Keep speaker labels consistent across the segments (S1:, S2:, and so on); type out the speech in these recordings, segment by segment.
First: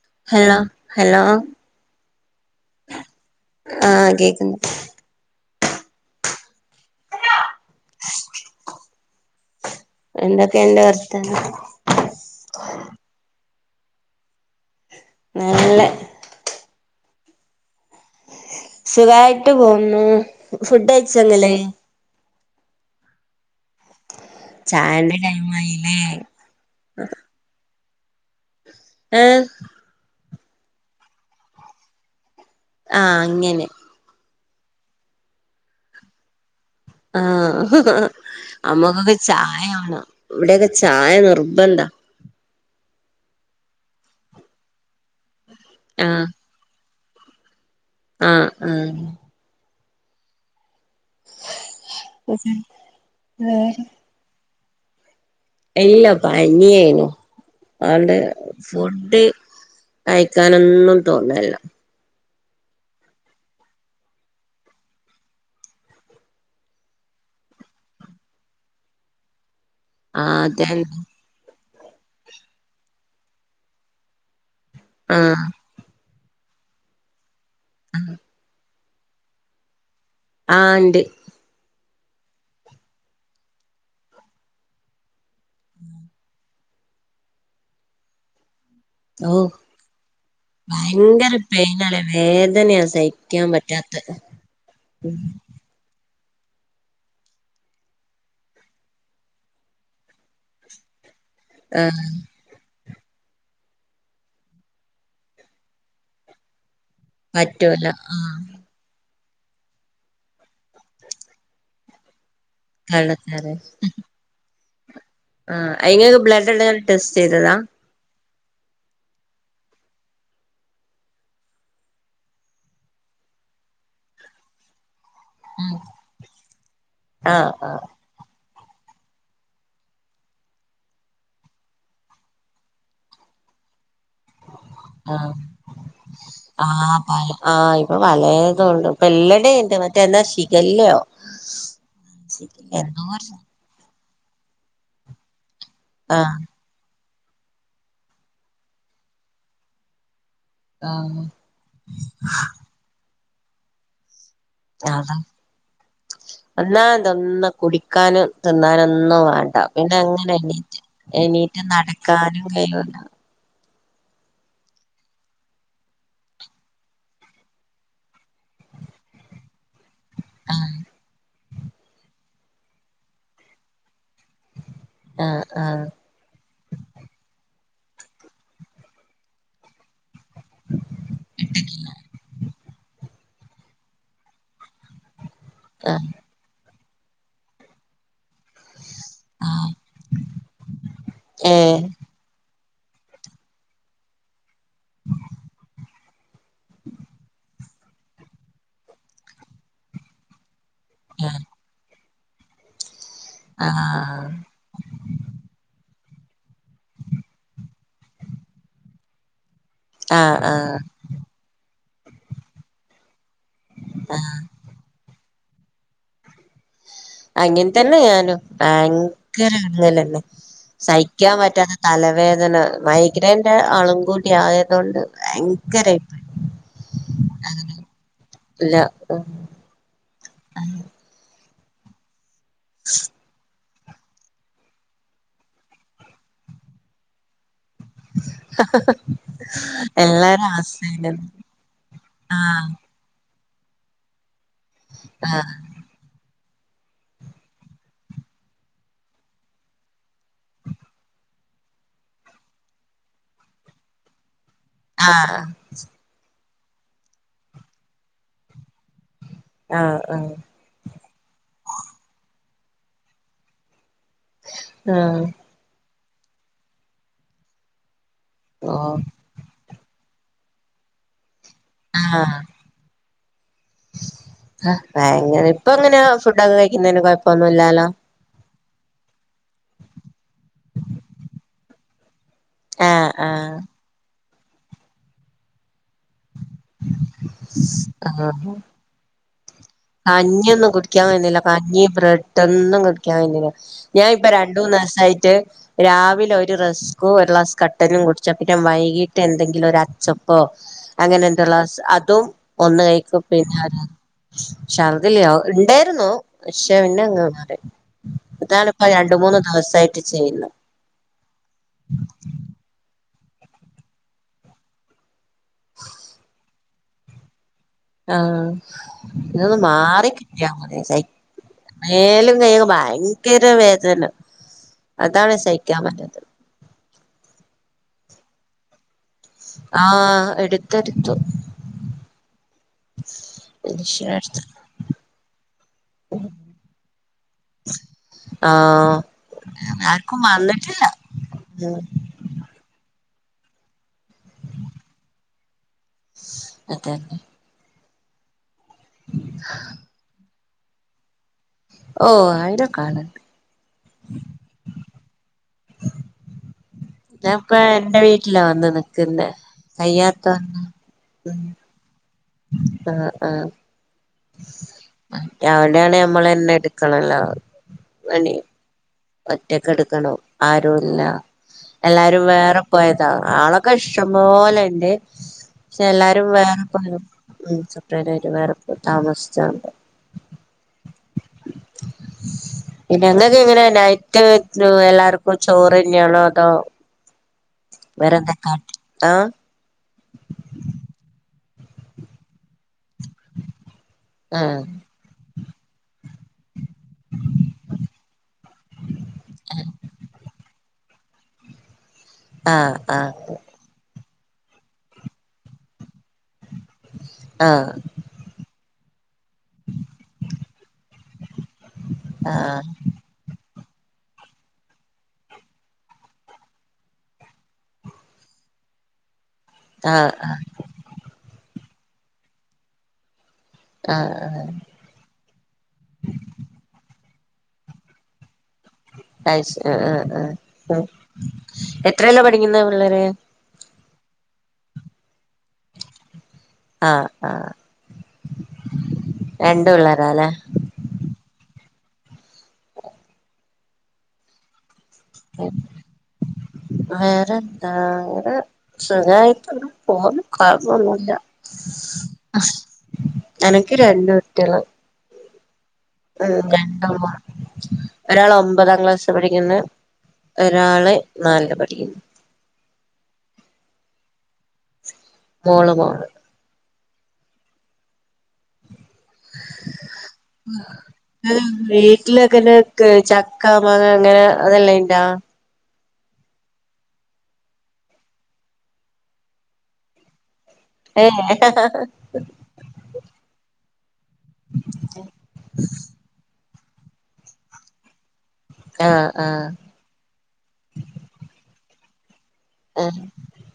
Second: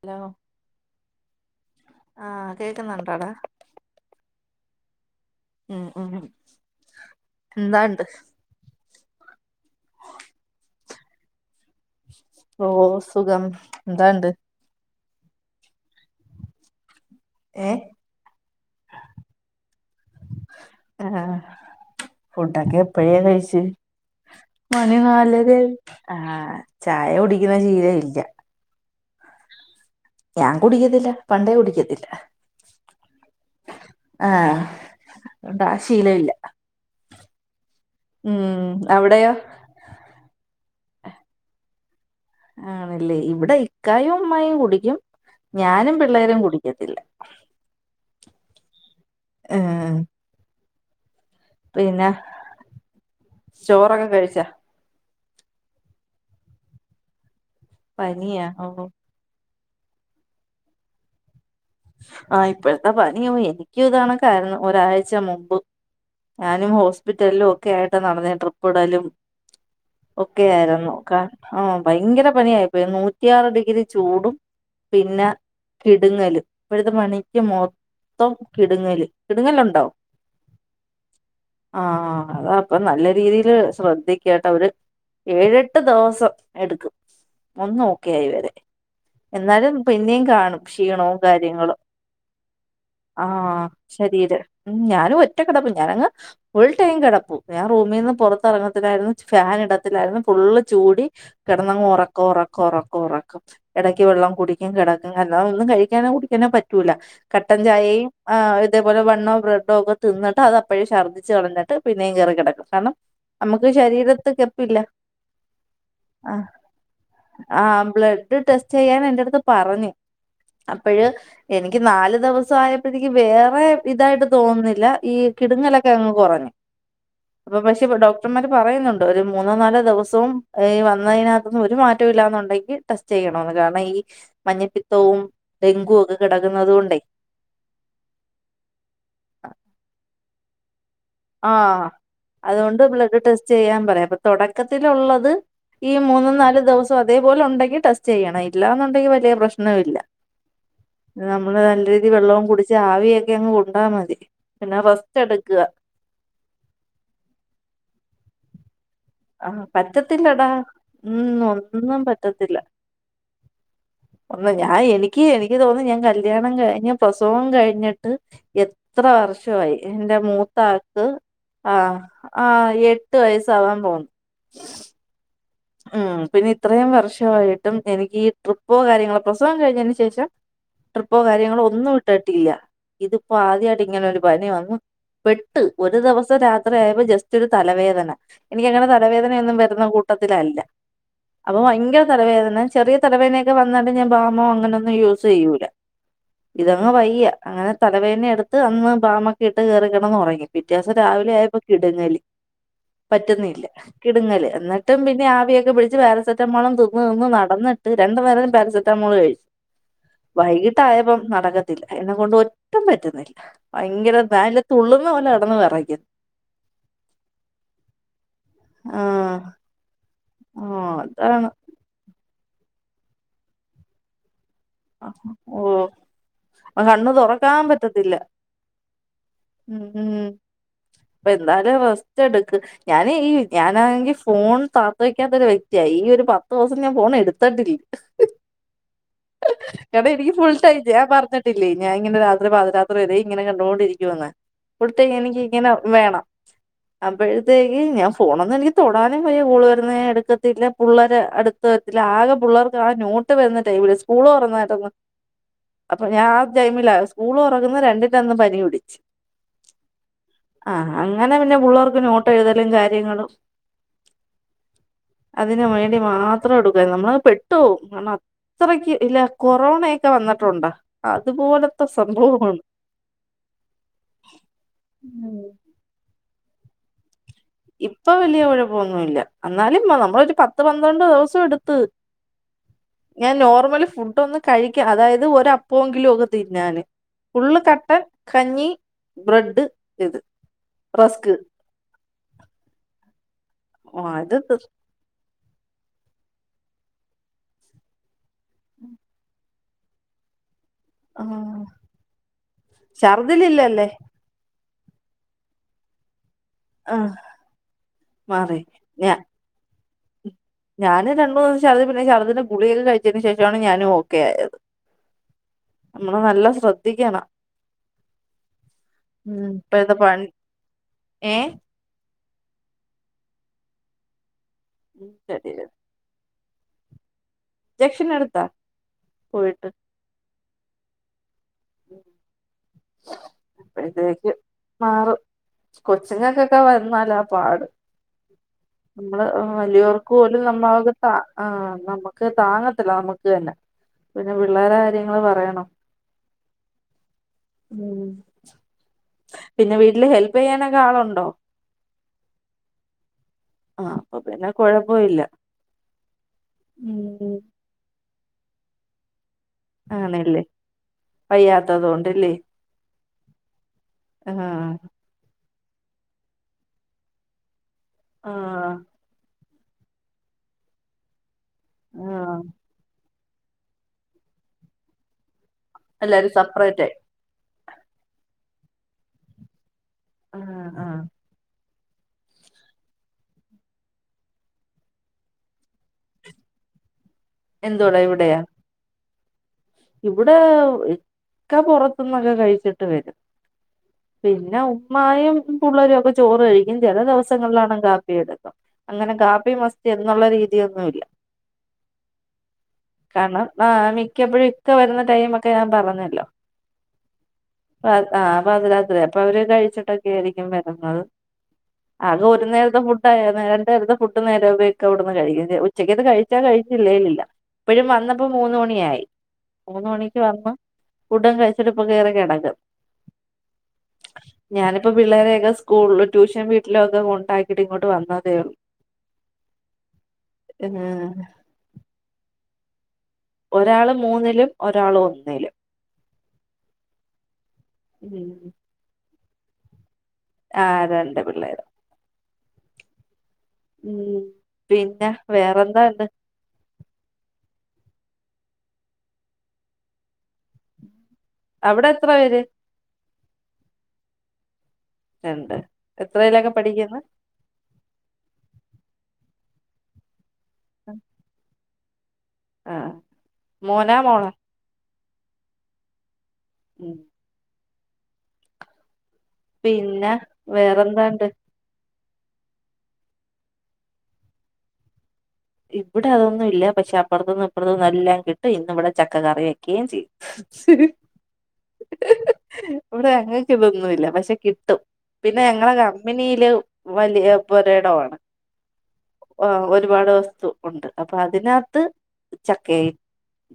S1: Hello ആഹ് കേക്ക്ന്നുണ്ടോടാ
S2: ആഹ് കേക്കുന്ന്
S1: ഉം ഉം എന്താണ്ട്
S2: [inaudible] എന്തൊക്കെയുണ്ട് വർത്താനം
S1: ഓ സുഖം എന്താണ്ട്
S2: നല്ലെ
S1: ഏഹ്
S2: സുഖായിട്ട് പോവുന്നു ഫുഡെയിച്ച
S1: ആഹ്
S2: ങ്ങള്
S1: ഫുഡൊക്കെ എപ്പഴേ കഴിച്ച് മണി
S2: ചായന്റെ
S1: നാലരായി
S2: ടൈമായില്ലേ
S1: ആഹ് ചായ കുടിക്കുന്ന ശീലം ഇല്ല
S2: ഏഹ്
S1: ഞാൻ കുടിക്കത്തില്ല പണ്ടേ കുടിക്കത്തില്ല
S2: ആഹ് അങ്ങനെ
S1: ആഹ് അതുകൊണ്ട് ആ ശീലവില്ല
S2: ആഹ് അമ്മക്കൊക്കെ
S1: അവിടെയോ
S2: ചായ വാണം ഇവിടെയൊക്കെ ചായ നിർബന്ധാ
S1: ആണല്ലേ ഇവിടെ ഇക്കായും ഉമ്മായും കുടിക്കും ഞാനും
S2: ആഹ്
S1: പിള്ളേരും കുടിക്കത്തില്ല
S2: ആഹ് ആഹ്
S1: ആഹ് പിന്നെ ചോറൊക്കെ കഴിച്ചാ
S2: ഇല്ല പനിയേനു അതോണ്ട്
S1: പനിയാ ഓ
S2: ഫുഡ് കഴിക്കാനൊന്നും തോന്നല്ല
S1: ആ ഇപ്പോഴത്തെ പനിയോ എനിക്കും ഇത് കണക്കാരുന്നു ഒരാഴ്ച മുമ്പ് ഞാനും ഹോസ്പിറ്റലിലും ഒക്കെ ആയിട്ട് നടന്നെ ട്രിപ്പ് ഇടലും
S2: ആഹ്
S1: ഒക്കെ ആയിരുന്നു
S2: അതന്നെ
S1: ക ആഹ് ഭയങ്കര പനിയായിപ്പോയി നൂറ്റിയാറ് ഡിഗ്രി ചൂടും പിന്നെ
S2: ആഹ്
S1: കിടുങ്ങലും ഇപ്പഴത്തെ പനിക്ക് മൊത്തം കിടുങ്ങല് കിടുങ്ങൽ ഉണ്ടോ
S2: ആഹ് ഉണ്ട്
S1: ആഹ് അത അപ്പ നല്ല രീതിയില് ശ്രദ്ധിക്കുക കേട്ട ഒര് ഏഴ് ഏട്ട്ദിവസം എടുക്കും ഒന്ന് ഓക്കെയായി വരാൻ
S2: ഓഹ്
S1: എന്നാലും പിന്നെയും കാണും ക്ഷീണോം
S2: ഭയങ്കര
S1: കാര്യങ്ങള്
S2: പെയിനാണ് വേദനയാ സഹിക്കാൻ
S1: ആഹ്
S2: പറ്റാത്ത
S1: ശരീരം ഞാനും ഒറ്റ കിടപ്പ ഞാനങ്ങ് ഫുൾ ടൈം കിടപ്പും ഞാൻ റൂമീന്ന് പുറത്തിറങ്ങത്തില്ലായിരുന്നു ഫാൻ ഇടത്തില്ലായിരുന്നു ഫുള്ള് ചൂടി കിടന്നങ്ങ്
S2: ആഹ്
S1: ഉറക്ക ഉറക്ക ഉറക്ക ഉറക്കം ഇടയ്ക്ക് വെള്ളം കുടിക്കും കിടക്കും അല്ലാതൊന്നും കഴി ക്കാനോ കുടിക്കാനോ പറ്റൂല കട്ടൻ ചായയും ആഹ് ഒര് ഇതേപോലെ ബണോ ബ്രഡോ ഒക്കെ തിന്നട്ട് അതെപ്പഴും ഛർദിച്ച് കളഞ്ഞിട്ട് പിന്നെയും കയറി കിടക്കും കാരണം
S2: കള്ളച്ചാറ്
S1: നമ്മുക്ക് ശരീരത്ത് എത്തൂല
S2: ആ അയിന് ബ്ലഡ് എന്തെങ്കിലും ടെസ്റ്റ് ചെയ്തതാ?
S1: [unintelligible] ബ്ലഡ് ടെസ്റ്റ് ചെയ്യാൻ ഏറ്റെടുത്ത് പറഞ്ഞു അപ്പോഴ എനിക്ക് നാല് ദിവസായപ്പോഴേക്ക് വേറെ ഇതായിട്ട് തോന്നുന്നില്ല ഈ-
S2: ഉം
S1: കിടുങ്ങലൊക്കെ അങ്ങ് കുറഞ്ഞു
S2: ആഹ്
S1: അപ്പൊ പക്ഷെ
S2: ആഹ്
S1: ഡോക്- ഡക്ടർമാര് പറയുന്നുണ്ട് ഒരു മൂന്നോ നാലോ ദിവസവും വന്നതിനകത്തന്നും ഒരു മാറ്റം ഇല്ലന്നുണ്ടെങ്കിൽ ടെസ്റ്റ് ചെയ്യണന്ന് കാരണം ഈ മഞ്ഞപ്പിത്തവും
S2: ആഹ്
S1: ഡെങ്കുവ ഒക്കെ കിടക്കുന്നത് കൊണ്ട്
S2: ആഹ് ആഹ് ഇപ്പൊ പലേതും ഇപ്പൊ എല്ലാതുണ്ട് മറ്റേ എന്നാ ശീഖലയോ
S1: ആഹ് അതുകൊണ്ട് ബ്ലഡ്
S2: ഒരു സാ
S1: ടെസ്റ്റ് ചെയ്യാൻ പറയാം അപ്പൊ തുടക്കത്തിലുള്ളത് ഈ മൂന്നും
S2: ആഹ്
S1: നാല് ദിവസം അതേപോലെ ഉണ്ടെങ്കിൽ ടെസ്റ്റ് ചെയ്യണം ഇല്ലന്നുണ്ടെങ്കിൽ വലിയ പ്രശ്നവും ഇല്ല
S2: ആഹ്
S1: നമ്മള് നല്ല രീതിൽ വെള്ളവും കുടിച്ച് ആവിയൊക്കെ അങ്ങ് കൊണ്ടാ മതി പിന്നെ റസ്റ്റ് എടുക്കുക
S2: എന്നാ എന്തൊന്ന് കുടികാൻ തിന്നാനൊന്നും വേണ്ട
S1: ആഹ്
S2: പിന്നെ അങ്ങനെ
S1: പറ്റത്തില്ലടാ
S2: എണീറ്റ്
S1: ഉം
S2: എണീറ്റ്
S1: ഒന്നും
S2: നടക്കാനും
S1: പറ്റത്തില്ല
S2: കഴിയൂല
S1: ഒന്ന് ഞാൻ എനിക്ക് എനിക്ക് തോന്നുന്നു ഞാൻ കല്യാണം കഴിഞ്ഞിട്ട് പ്രസവം കഴിഞ്ഞിട്ട് എത്ര വർഷം എന്റെ
S2: ആഹ്
S1: മൂത്താക്ക് ആ ആ എട്ട് വയസ്സാവാൻ പോകുന്നു [unintelligible]
S2: ആ ആ
S1: ഉ പിന്നെ ഇത്രയും വർഷമായിട്ടും എനിക്ക് ഈ ട്രിപ്പൊ കാര്യങ്ങളോ പ്രസവം കഴിഞ്ഞതിന് ശേഷം- ട്രിപ്പോ കാര്യങ്ങളോ ഒന്നും ഇട്ടിട്ടില്ല ഇതിപ്പോ ആദ്യമായിട്ട് ഇങ്ങനെ ഒരു പനി വന്നു പെട്ട് ഒരു
S2: ആഹ്
S1: ദിവസം രാത്രി ആയപ്പോൾ ജസ്റ്റ് ഒരു തലവേദന എനിക്ക്ങ്ങനെ തലവേദനയൊന്നും
S2: ആഹ്
S1: വരുന്ന കൂട്ടത്തിലല്ല അപ്പൊ
S2: ഏഹ്
S1: ഭയങ്കര- തലവേദന ചെറിയ തലവേനയക്കെ വന്നാൽ ഞാൻ ബാമോ അങ്ങനെൊന്നും യൂസ് ചെയ്യൂല ഇതങ്ങ് വയ്യ അങ്ങനെ തലവേദനയ എടുത്ത് അന്ന് ബാമൊക്കെ ഇട്ട് കേറി കിടന്നുഉറങ്ങി പിറ്റേദിവസം രാവിലെ ആയപ്പോ കിടുങ്ങല് പറ്റുന്നില്ല
S2: ആഹ്
S1: കിടുങ്ങല് എന്ന- ഇട്ടും പിന്നെ ആവിയൊക്കെ പിടിച്ച് പാരസെറ്റമോൾ തിന്ന് തിന്ന് നടന്നിട്ട് രണ്ടു നേരം പാരസെറ്റാമോൾ കഴിച്ചു
S2: ആഹ് ആഹ്
S1: വൈകിട്ടായപ്പം നടക്കത്തില്ല എന്നെ കൊണ്ട് ഒട്ടും പറ്റുന്നില്ല ഭയങ്കര ഫാ തുള്ളുന്ന പോലെ കിടന്നു വിറക്ക
S2: അങ്ങനെത്തന്നെ ഞാനും
S1: ആഹ്
S2: ഭയങ്കര അങ്ങനെ
S1: ആഹ്
S2: സഹിക്കാൻ
S1: അതാണ്
S2: പറ്റാത്ത- തലവേദന മൈഗ്രേന്റെ ആളും കൂട്ടി ആയത് കൊണ്ട് ഭയങ്കര ആയിപ്പോയി
S1: ഇപ്പോ കണ്ണ് തുറക്കാൻ പറ്റത്തില്ല
S2: ഇല്ല
S1: ഉ ഉ എന്നാൽ റസ്റ്റ് എടുക്ക് ഞാന് ഈ ഞാനാണെങ്കിൽ ഫോൺ താഴ്ത്ത് വെക്കാത്ത ഒരു വ്യക്തി ഈ ഒരു പത്ത് ദിവസം ഞാൻ ഫോൺ എടുത്തിട്ടില്ല
S2: ഹ് ഹ് ഹ്
S1: എടി എനിക്ക് ഫുൾട്ടായി ഞാ പറഞ്ഞട്ടില്ല ഞാൻ ഇങ്ങനെ
S2: ആഹ്
S1: പാതിരാത്രി വെറുതെ ഇങ്ങനെ കണ്ടൊണ്ടിരിക്കുവന്ന് ഫുൾടൈം വേണം എനിക്ക്
S2: ആഹ്
S1: ഇങ്ങനെ വേണം അപ്പോഴത്തേക്ക് ഞാൻ ഫോണൊന്നും എനിക്ക് തൊടാനും വയ്യ കോള് വരുന്ന എടുക്കത്തില്ല പുള്ളള്ളേരെ അടു- ത്തില്ല ആകെ പിള്ളേർക്ക് ആ നോട്ട് വരുന്നടൈമബിൽ സ്കൂള് തൊറന്ന
S2: ആഹ്
S1: അപ്പൊ ഞാൻ ആ ടൈമില സ്കൂള് തുറക്കുന്ന രണ്ടിന്റെ അന്ന് പനി പിടിച്ച്
S2: ആഹ് ആഹ്
S1: ആഹ് അങ്ങനെ പിന്നെ പുള്ളേർക്ക് നോട്ട് എഴുതലും കാര്യങ്ങളും
S2: ആഹ്
S1: അതിന് വേണ്ടി മാത്രം എടുക്ക നമ്മളങ് പെട്ടു പോകും കാരണം
S2: ഓ
S1: അത്രയ്ക്ക് അല്ല കൊറോണയൊക്കെ വന്നിട്ടുണ്ടോ അതുപോലത്തെ സംഭവമാണ്
S2: ആഹ് ഭയങ്കര ഇപ്പ എങ്ങനെയാ ഫുഡൊക്കെ കഴിക്കുന്നതിന് കൊഴപ്പൊന്നുല്ലാലോ?
S1: ഇപ്പൊ വല്യ കുഴപ്പൊന്നുല്ല എന്നാലും നമ്മളൊരു പത്ത് പന്ത്രണ്ട് ദിവസം എടുത്ത്
S2: ആഹ്
S1: ഞാൻ
S2: ആഹ്
S1: നോർമൽ ഫുഡ്‌ ഒന്ന് കഴിക്ക അതായത് ഒര പ്പോങ്കിലോക്കെ തിന്നാന് ഫുള്ള് കട്ടൻ കഞ്ഞി ബ്രെഡ്. ഇത്
S2: കഞ്ഞിയൊന്നു കുടിക്ക്യാ
S1: റസ്ക്
S2: വൈണില്ല കഞ്ഞി ബ്രെഡൊന്നും കു ക്ക്യാ കയ്ന്നില്ല
S1: ആ
S2: ഞാ ഇപ്പ
S1: ഇത്
S2: രണ്ട് മൂന്നെവസായിട്ട്. രാവിലൊരു റെസ്കു ഒരു ളാസ് കട്ടനും കുട്ച്ചാ പിന്നെ വൈകീട്ട് എന്തെങ്കിലു ഒരച്ചപ്പോ.
S1: ആ
S2: അങ്ങനെന്തേ ളാസ്‌ അതും ഒന്ന് കഴിക്കും പിന്നെ
S1: ഛർദിലില്ലല്ലേ
S2: ശര്ദില്യോ ഇണ്ടേര്ന്നു. പക്ഷെ
S1: ആ
S2: പിന്നെങ് മാറി
S1: മാറി
S2: അതാണ് പ്പ
S1: ഞ
S2: രണ്ട് മൂന്ന് ദിവസായ്ട്ട് ചെയ്യുന്നെ.
S1: ഞാന് രണ്ട് മൂന്ന് ദിവസം ശറ്ദി പിന്നെ ശർദിന്റെ ഗുളികെക്കെ കഴിച്ചെനു ശേഷമാണ് ഞാന് ഓക്കെ ആയത്. മ്മള് നല്ലോം ശ്രദ്ധിക്കണം.
S2: ആഹ്
S1: ഉം
S2: തൊന്ന്
S1: ഇപ്പഴത്തെ പണി
S2: മാറിക്കിട്ട്യമത്യേനി സയ്
S1: ഏ
S2: മേലും കയ്യൊക്കെ ഭയങ്കര വേദന അതാണ്
S1: ശരി
S2: സഹിക്കാൻ പറ്റാതെ.
S1: ജെക്ഷൻ എടുത്തോ.
S2: ആഹ് എടുത്തെടുത്തു.
S1: ഉം. അപ്പഴത്തേക്ക്
S2: ഇൻഷുറൻസ്
S1: മാറും കൊച്ചുങ്ങക്കൊക്കെ വന്നാല പാട്.
S2: ആഹ്.
S1: മ്മള് വല്യോർക്കു
S2: ആർക്കും
S1: പോലും
S2: വന്നിട്ടില്ല
S1: നമ്മളക് സ ആഹ്
S2: ഉം
S1: നമ് ക്ക് താങ്ങത്തില്ല നമക്ക് തന്നെ പിന്നെ പിള്ളേരെ കാര്യങ്ങള് പറയണോ.
S2: അതെന്നെ.
S1: ഉം പിന്നെ വീട്ട്ല് ഹെൽപെയ്യാനൊക്കെ ആളുണ്ടോ.
S2: ഓഹ് അയ്ൻ്റൊക്കാള്ണ്ട്.
S1: ആഹ് അപ്പ പിന്നെ കൊഴപ്പയില്ല.
S2: ഞാപ്പ എന്റെ വീട്ടിലാ വന്ന് നിക്കുന്നെ വയ്യാത്ത കാരണ ഉം.
S1: തതോണ്ട് ലേ.
S2: ആഹ് ആഹ്.
S1: ആഹ്.
S2: അ അവിടേണേ നമ്മളെന്നെ എടുക്കണല്ലോ
S1: ആ
S2: പണി. ഒറ്റക്കെടുക്കണൊ ആരുല്ല
S1: ആ
S2: എല്ലാരും വേറെ പോയ താ ആളൊക്കെ ഇഷ്ടംപോലെണ്ട് ക്ഷെ എല്ലാരും വേറെ
S1: സെപ്പറേറ്റ് ആയി
S2: പോയതൊ ഉം സെപ്രൈറ്റായിട്ട് വേറെ പോയി താമസിച്ചാണ്ട്.
S1: ആഹ് ആഹ്.
S2: പിന്നെന്തൊക്കെ ങ്ങനെ. നൈറ്റ് നു എല്ലാർക്കും ചോറന്ന്യേണോ അതോ.
S1: എന്തുവാടാ
S2: വേറെന്തക്കെ ആഹ്.
S1: ഇവ്ടെ ഇക്ക പൊറത്ത്ന്നൊക്കെ കഴിച്ചിട്ട് വരും പിന്ന
S2: ആഹ്
S1: ഉ മ്മായും പുള്ളരു ഒക്കെ ചോറ് കഴിക്കും ചെല ദിവസങ്ങളിലാണെല് കാപ്പിയെടുക്കും. അങ്ങനെ കാപ്പി മസ്റ്റ്‌ എന്നുള്ള രീതിയൊന്നുല്ല.
S2: ആഹ് ആഹ്.
S1: ആഹ് മിക്കപ്പഴു ഇക്ക വരുന്ന ടൈമൊക്കെ ഞാ പറഞ്ഞല്ലോ.
S2: ആഹ്.
S1: പാ ആ പദരാത്രിയ അപ്പ അവര് കഴിച്ചിട്ടൊക്കെ ആയിരിക്കും വരുന്നത്. ആകെ ഒരു നേരത്തെ ഫു ഡ്ന്ന് രണ്ട് നേരത്തെ ഫുഡ് നേരെ ഉപയോഗിക്ക അവിടുന്ന് കഴിക്യു ചെ ഉച്ചക്കത്ത കഴിച്ചാ കഴിച്ചില്ലേലില്ല. പ്പഴും വന്നപ്പ മൂന്ന്‌ മണിയായി. മൂന്ന്‌
S2: ആഹ്
S1: മണിക്ക്
S2: ആഹ്
S1: വന്ന് ഫുഡും കഴിച്ചിട്ട് ഇപ്പൊ കേറി കെടക്കും.
S2: ആഹ് ആഹ് അതെ.
S1: പ്പ പിള്ളേരെയൊക്കെ സ്കൂൾല് ട്യൂഷൻ വീട്ടിലൊക്കെ കൊണ്ടാക്കിട്ടിങ്ങോട്ട് വന്നതേ ള്ളൂ.
S2: ടൈശ് അ അ അ അ അ
S1: ഏഹ്
S2: എത്രയെല്ലാ പഠിക്ക്യുന്ന പിള്ളേര്.
S1: ഒരാള് മൂന്നിലും ഒരാൾ ഒന്നിലും.
S2: ആഹ് ആഹ്.
S1: ഉം
S2: രണ്ട് പിള്ളേരാല്ലേ
S1: ആഹ് രണ്ട് പിള്ളേര് ഉം പിന്നെ വേറെന്താണ്ട്
S2: വേറെന്ത ങ്ങനെ സുഖയിട്ട് പോകുന്നു കൊഴപ്പൊന്നുല്ല
S1: അവിടെ എത്ര പേര്
S2: അനക്ക് രണ്ടു കുട്ടിയള്
S1: രണ്ട് എത്രയിലൊക്കെ പഠിക്കുന്ന്‌
S2: രണ്ടാളാ ഒരാള് ഒമ്പതാം ക്ലാസ് പഠിക്കുന്നെ ഒരാള് നാല പഠിക്കുന്നു
S1: ആഹ് മോനാ മോള
S2: മോള് മോള്
S1: ഉം പിന്നെ വേറെന്താണ്ട്
S2: വീട്ടിലൊക്കെന്നെ ചക്ക മാങ്ങ അങ്ങനെ അതെല്ലാം ഇണ്ടാ
S1: ഇവിടെ അതൊന്നും ഇല്ല പക്ഷെ അപ്പറത്തുന്നും ഇപ്പുറത്തും എല്ലാം കിട്ടും ഇന്ന ഇവിടെ ചക്കറി കെ ചെയ്യും
S2: ഏഹ്
S1: ഇവിടെ ഞങ്ങക്ക്‌ ഇതൊന്നുമല്ല പക്ഷെ കിട്ടും പിന്നെ ഞങ്ങളെ കമ്പനിയില് വലിയ പൊരടമാണ്
S2: ആഹ് ആഹ്
S1: ഒ ഒരുപാട് വസ്തു ഉണ്ട് അപ്പൊ അതിനകത്ത് ചക്കയിൽ
S2: ആഹ്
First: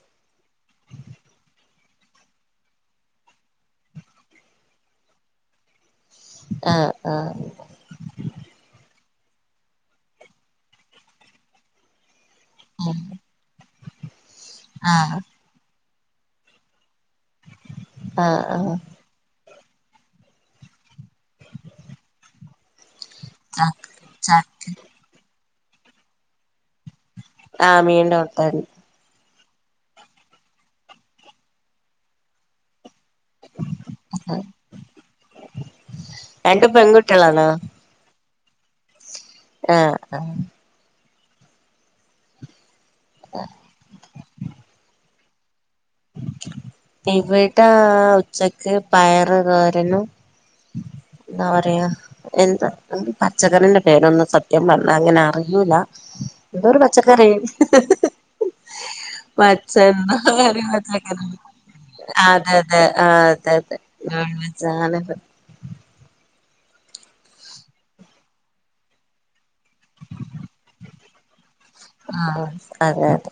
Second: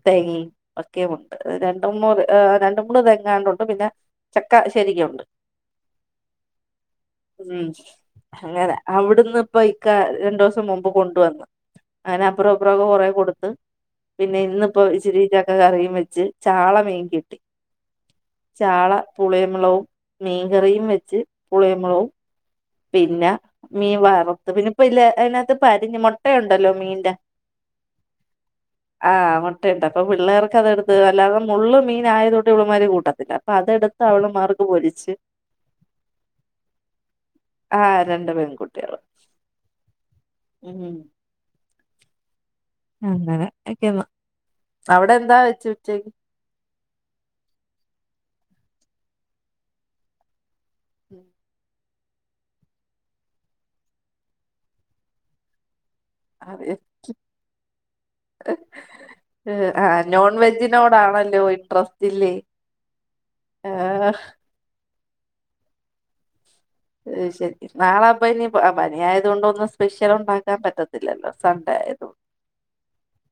S1: തേങ്ങ ഒക്കെയ ഉണ്ട് രണ്ട് മൂ രണ്ട മൂന്ന് തെങ്ങാണ്ട ഉണ്ട് പിന്നെ ചക്ക ശരിക്കും ഉണ്ട്
S2: ആഹ് ആഹ്
S1: ഉം അങ്ങന അവിടുന്ന് ഇപ്പൊ ഇക്ക രണ്ടു ദിവസം മുമ്പ് കൊണ്ടുവന്നു അങ്ങനെ അപ്പുറം അപ്പുറംക്കെ കൊറെ കൊടുത്ത് പിന്നെ ഇന്ന ഇപ്പോ
S2: ആഹ്
S1: ഇച്ചരി ച്ച കറിയും വെച്ച് ചാള മീൻ കിട്ടി
S2: ആഹ് ആഹ്
S1: ചാള പുളിമുളവും മീൻകറിയും വെച്ച് പുളിമുളവും പിന്നെ
S2: ചാക്ക്
S1: മീൻ വറുത്ത്
S2: ചാക്ക്
S1: പിന്ന ഇപ്പ ല്ല് അതിനകത്ത് പരിഞ് മുട്ടുണ്ടല്ലോ മീന്റെ
S2: ആഹ് മീന്റ [unintelligible]
S1: ആഹ് മുട്ടയുണ്ട് അപ്പൊ പിള്ളേർക്ക് അത് എടുത്ത് അല്ലാതെ മുളള് മീൻ ആയതോണ്ട് ഇവളമാര് കൂട്ടാ തില്ല അപ്പൊ അതെടുത്ത് അവള്മാർക്ക് പൊരിച്ച്
S2: രണ്ട് പെൺകുട്ടികളാണോ
S1: ആഹ് രണ്ട് പെൺകുട്ടികള്
S2: ആഹ് ആഹ്
S1: ഉം അങ്ങനെക്ക ന്ന് അവിടെ എന്താ വെച്ച ഉച്ച
S2: ഇവിടെ ഉച്ചക്ക് പയറ് തോരനും നവരയോ എന്താ [unintelligible] പച്ചകറിന്റെ പേരൊന്നും സത്യം പറഞ്ഞാ അങ്ങനെ അറിയൂല
S1: അതെ
S2: എന്തോരു പച്ചക്കറി പച്ച
S1: ആഹ്
S2: [unintelligible]
S1: നോൺ
S2: അങ്ങന
S1: വെജിനോടാണല്ലോ ഇൻട്രസ്റ്റ് ഇല്ലേ
S2: അതെ അതെ ആഹ് അതെ അതെ
S1: ആഹ്
S2: നോൺവേജണ്
S1: ശെരി നാളെ അപ്പൊനി പനി ആയത് കൊണ്ട് ഒന്ന് സ്പെഷ്യൽ ഉണ്ടാക്കാൻ പറ്റത്തില്ലല്ലോ സൺഡേ ആയതും
S2: ആഹ് അതെ അതെ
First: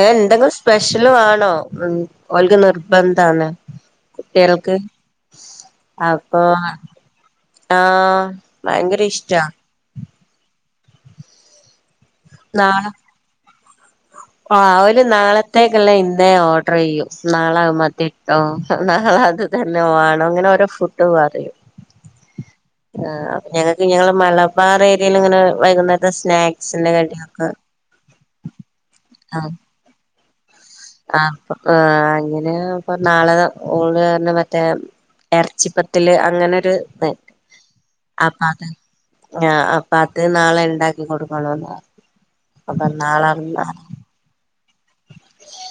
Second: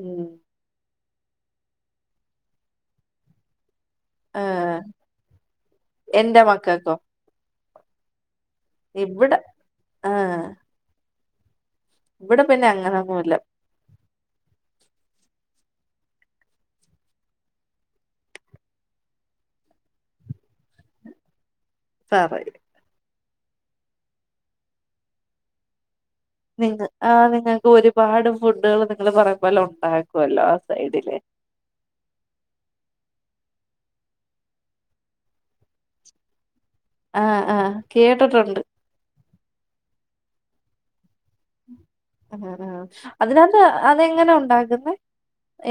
S2: ഏഹ്
S1: ഉം
S2: എന്തെങ്കിലും സ്പെഷ്യല് വാണോ ഉം ഓക്ക് നിർബന്ധാണ് കുട്ടികൾക്ക്
S1: ആഹ്
S2: അപ്പൊ
S1: എന്റെ മക്കൾക്കോ
S2: ആഹ് ഭയങ്കര
S1: ഇവിടെ
S2: ഇഷ്ടാ
S1: ആഹ് ഇവിടെ പിന്നെ അങ്ങനൊന്നുല്ല
S2: ആ അവര് നാളത്തേക്കുള്ള ഇന്നേ ഓർഡർ ചെയ്യും നാളെത് മതി ഓ നാളെ അത് തന്നെ വാണം അങ്ങനെ ഓരോ ഫുഡ് പറിം
S1: പറയും
S2: ആ അപ്പൊ ഞങ്ങക്ക് ഞങ്ങളെ മലബാർ ഏരിയയിൽ ഇങ്ങനെ വൈകുന്നേരത്തെ സ്നാക്സി ക
S1: ആ നിങ്ങൾക്ക് ഒരുപാട് ഫുഡുകൾ നിങ്ങള് പറയും പോലെ ഉണ്ടാക്കുമല്ലോ
S2: ആ ആ ഇങ്ങനെ ഇപ്പൊ നാളെ ഓള്ന്ന മറ്റേ ഇറച്ചിപ്പത്തില് അങ്ങനൊരു ത്
S1: ആഹ് ആഹ്
S2: അപ്പ
S1: കേട്ടിട്ടുണ്ട്
S2: അത് ആ അപ്പ അത് നാളെ ഇണ്ടാക്കി കൊടുക്കണോന്ന് പർ
S1: അ ആ അതിനാത്ത് എങ്ങനെ ഉണ്ടാകുന്നെ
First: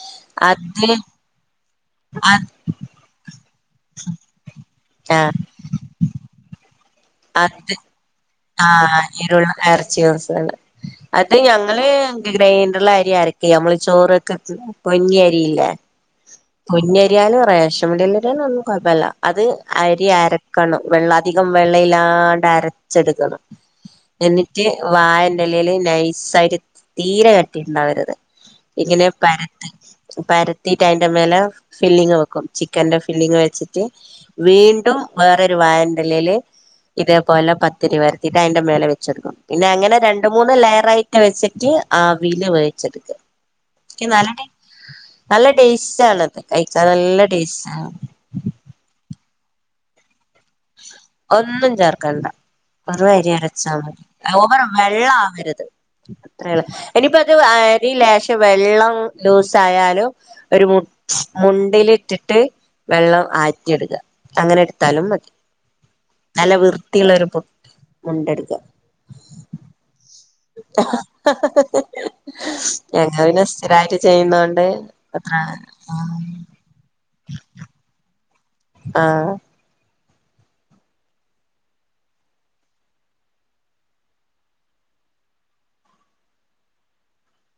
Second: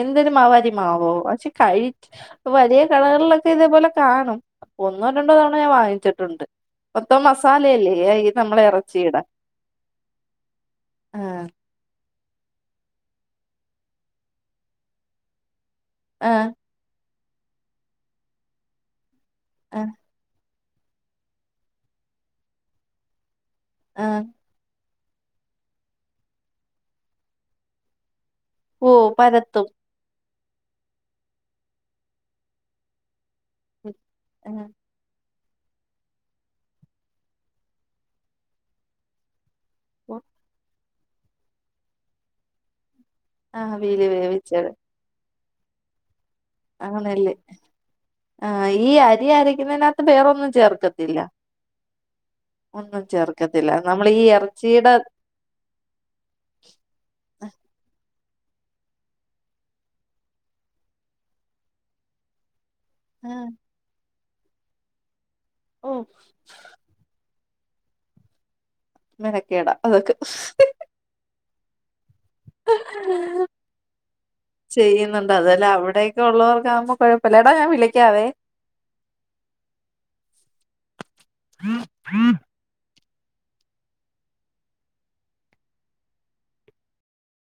S1: എന്തിരു മാവ്
S2: അത്
S1: അരിമാവോ പക്ഷെ കഴിക്
S2: അത്
S1: വലിയ കടകളിലൊക്കെ ഇതേപോലെ കാണും ഒന്നോ രണ്ടോ
S2: ആ
S1: തവണ ഞാൻ വാങ്ങിച്ചിട്ടുണ്ട് മൊത്തം മസാലയല്ലേ അയി
S2: ആ എരുള്ള എറച്ചി മസാല അത്
S1: ആഹ്
S2: ഞങ്ങള് ഗ്രൈൻഡറില് അരി ആരക്കേയ് അമ്മള് ചോറൊക്ക്ണ്ട പൊന്നി അരിയില്ലേ
S1: ആഹ്
S2: പൊന്നിരിയാലും റേഷൻപീടീലരി ആണേലും ഒന്നും കുഴപ്പല്ല അത്
S1: ആഹ്
S2: അരി അര ക്കണം വെള്ള അധികം വെള്ളയില്ലാണ്ട് അരച്ചെടുക്കണം
S1: ആഹ്
S2: എന്നിട്ട് വായന്റെ ഇലേല് നൈസായിട്ട് തീരെ കട്ടിയുണ്ടാവരുത്
S1: ഓ
S2: ഇങ്ങനെ
S1: പരത്തും
S2: പരത്ത് പരത്തീട്ട് അതിന്റെ മേലെ ഫില്ലിങ്ങ് വെക്കും ചിക്കന്റെ ഫില്ലിങ്ങ് വെച്ചിട്ട്
S1: ആഹ്
S2: വീണ്ടും വേറൊരു വായൻറെലില് ഇതേപോലെ പ തിരിവരുത്തിട്ട് അതിന്റെ മേലെ വെച്ചെടുക്കും പിന്നെ അങ്ങനെ രണ്ട് മൂന്ന് ലെയറായി വെച്ചിട്ട് ആവില് വേവിച്ചെടുക്ക
S1: ആവിയിൽ
S2: ക്ക് നാലണ്ണേയ്
S1: വേവിച്ചത്
S2: നല്ല ടേസ്റ്റ് ആളളത്
S1: ആണല്ലേ ആ ഈ അരി അരക്കുന്നതിനകത്ത് വേറൊന്നും ചേർക്ക
S2: ഒന്നും ചേർക്കണ്ട വെറും അരി
S1: ചേർക്കത്തില്ല
S2: അരച്ചാ മതി
S1: നമ്മൾ ഈ
S2: ഓവർ
S1: ഇറച്ചിയുടെ
S2: വെള്ള ആവരുത് അത്രയുള്ള് ഇനിയിപ്പ അത് അരി ലേശം വെള്ളം ലൂസ ആയാലും ഒരു മുൺ മുണ്ടിലിട്ടിട്ട് വെള്ളം ആറ്റിഎടുക്ക അങ്ങനെ എടുത്താലും മതി
S1: ഉം
S2: നല്ല വൃത്തിയുള്ള ഒരു പൊ മുണ്ടെടുക്കുക
S1: മെനക്കേടാ അതൊക്കെ
S2: [unintelligible] ഞങ്ങ പിനെ സ്ഥിരായിട്ട് ചെയ്യുന്ന കൊണ്ട് അത്ര
S1: ഉള്ളവർക്ക ആവുമ്പോ കുഴപ്പല്ല എടാ ഞാൻ വിളിക്കാവേ
S2: ആഹ്
S1: [unintelligible]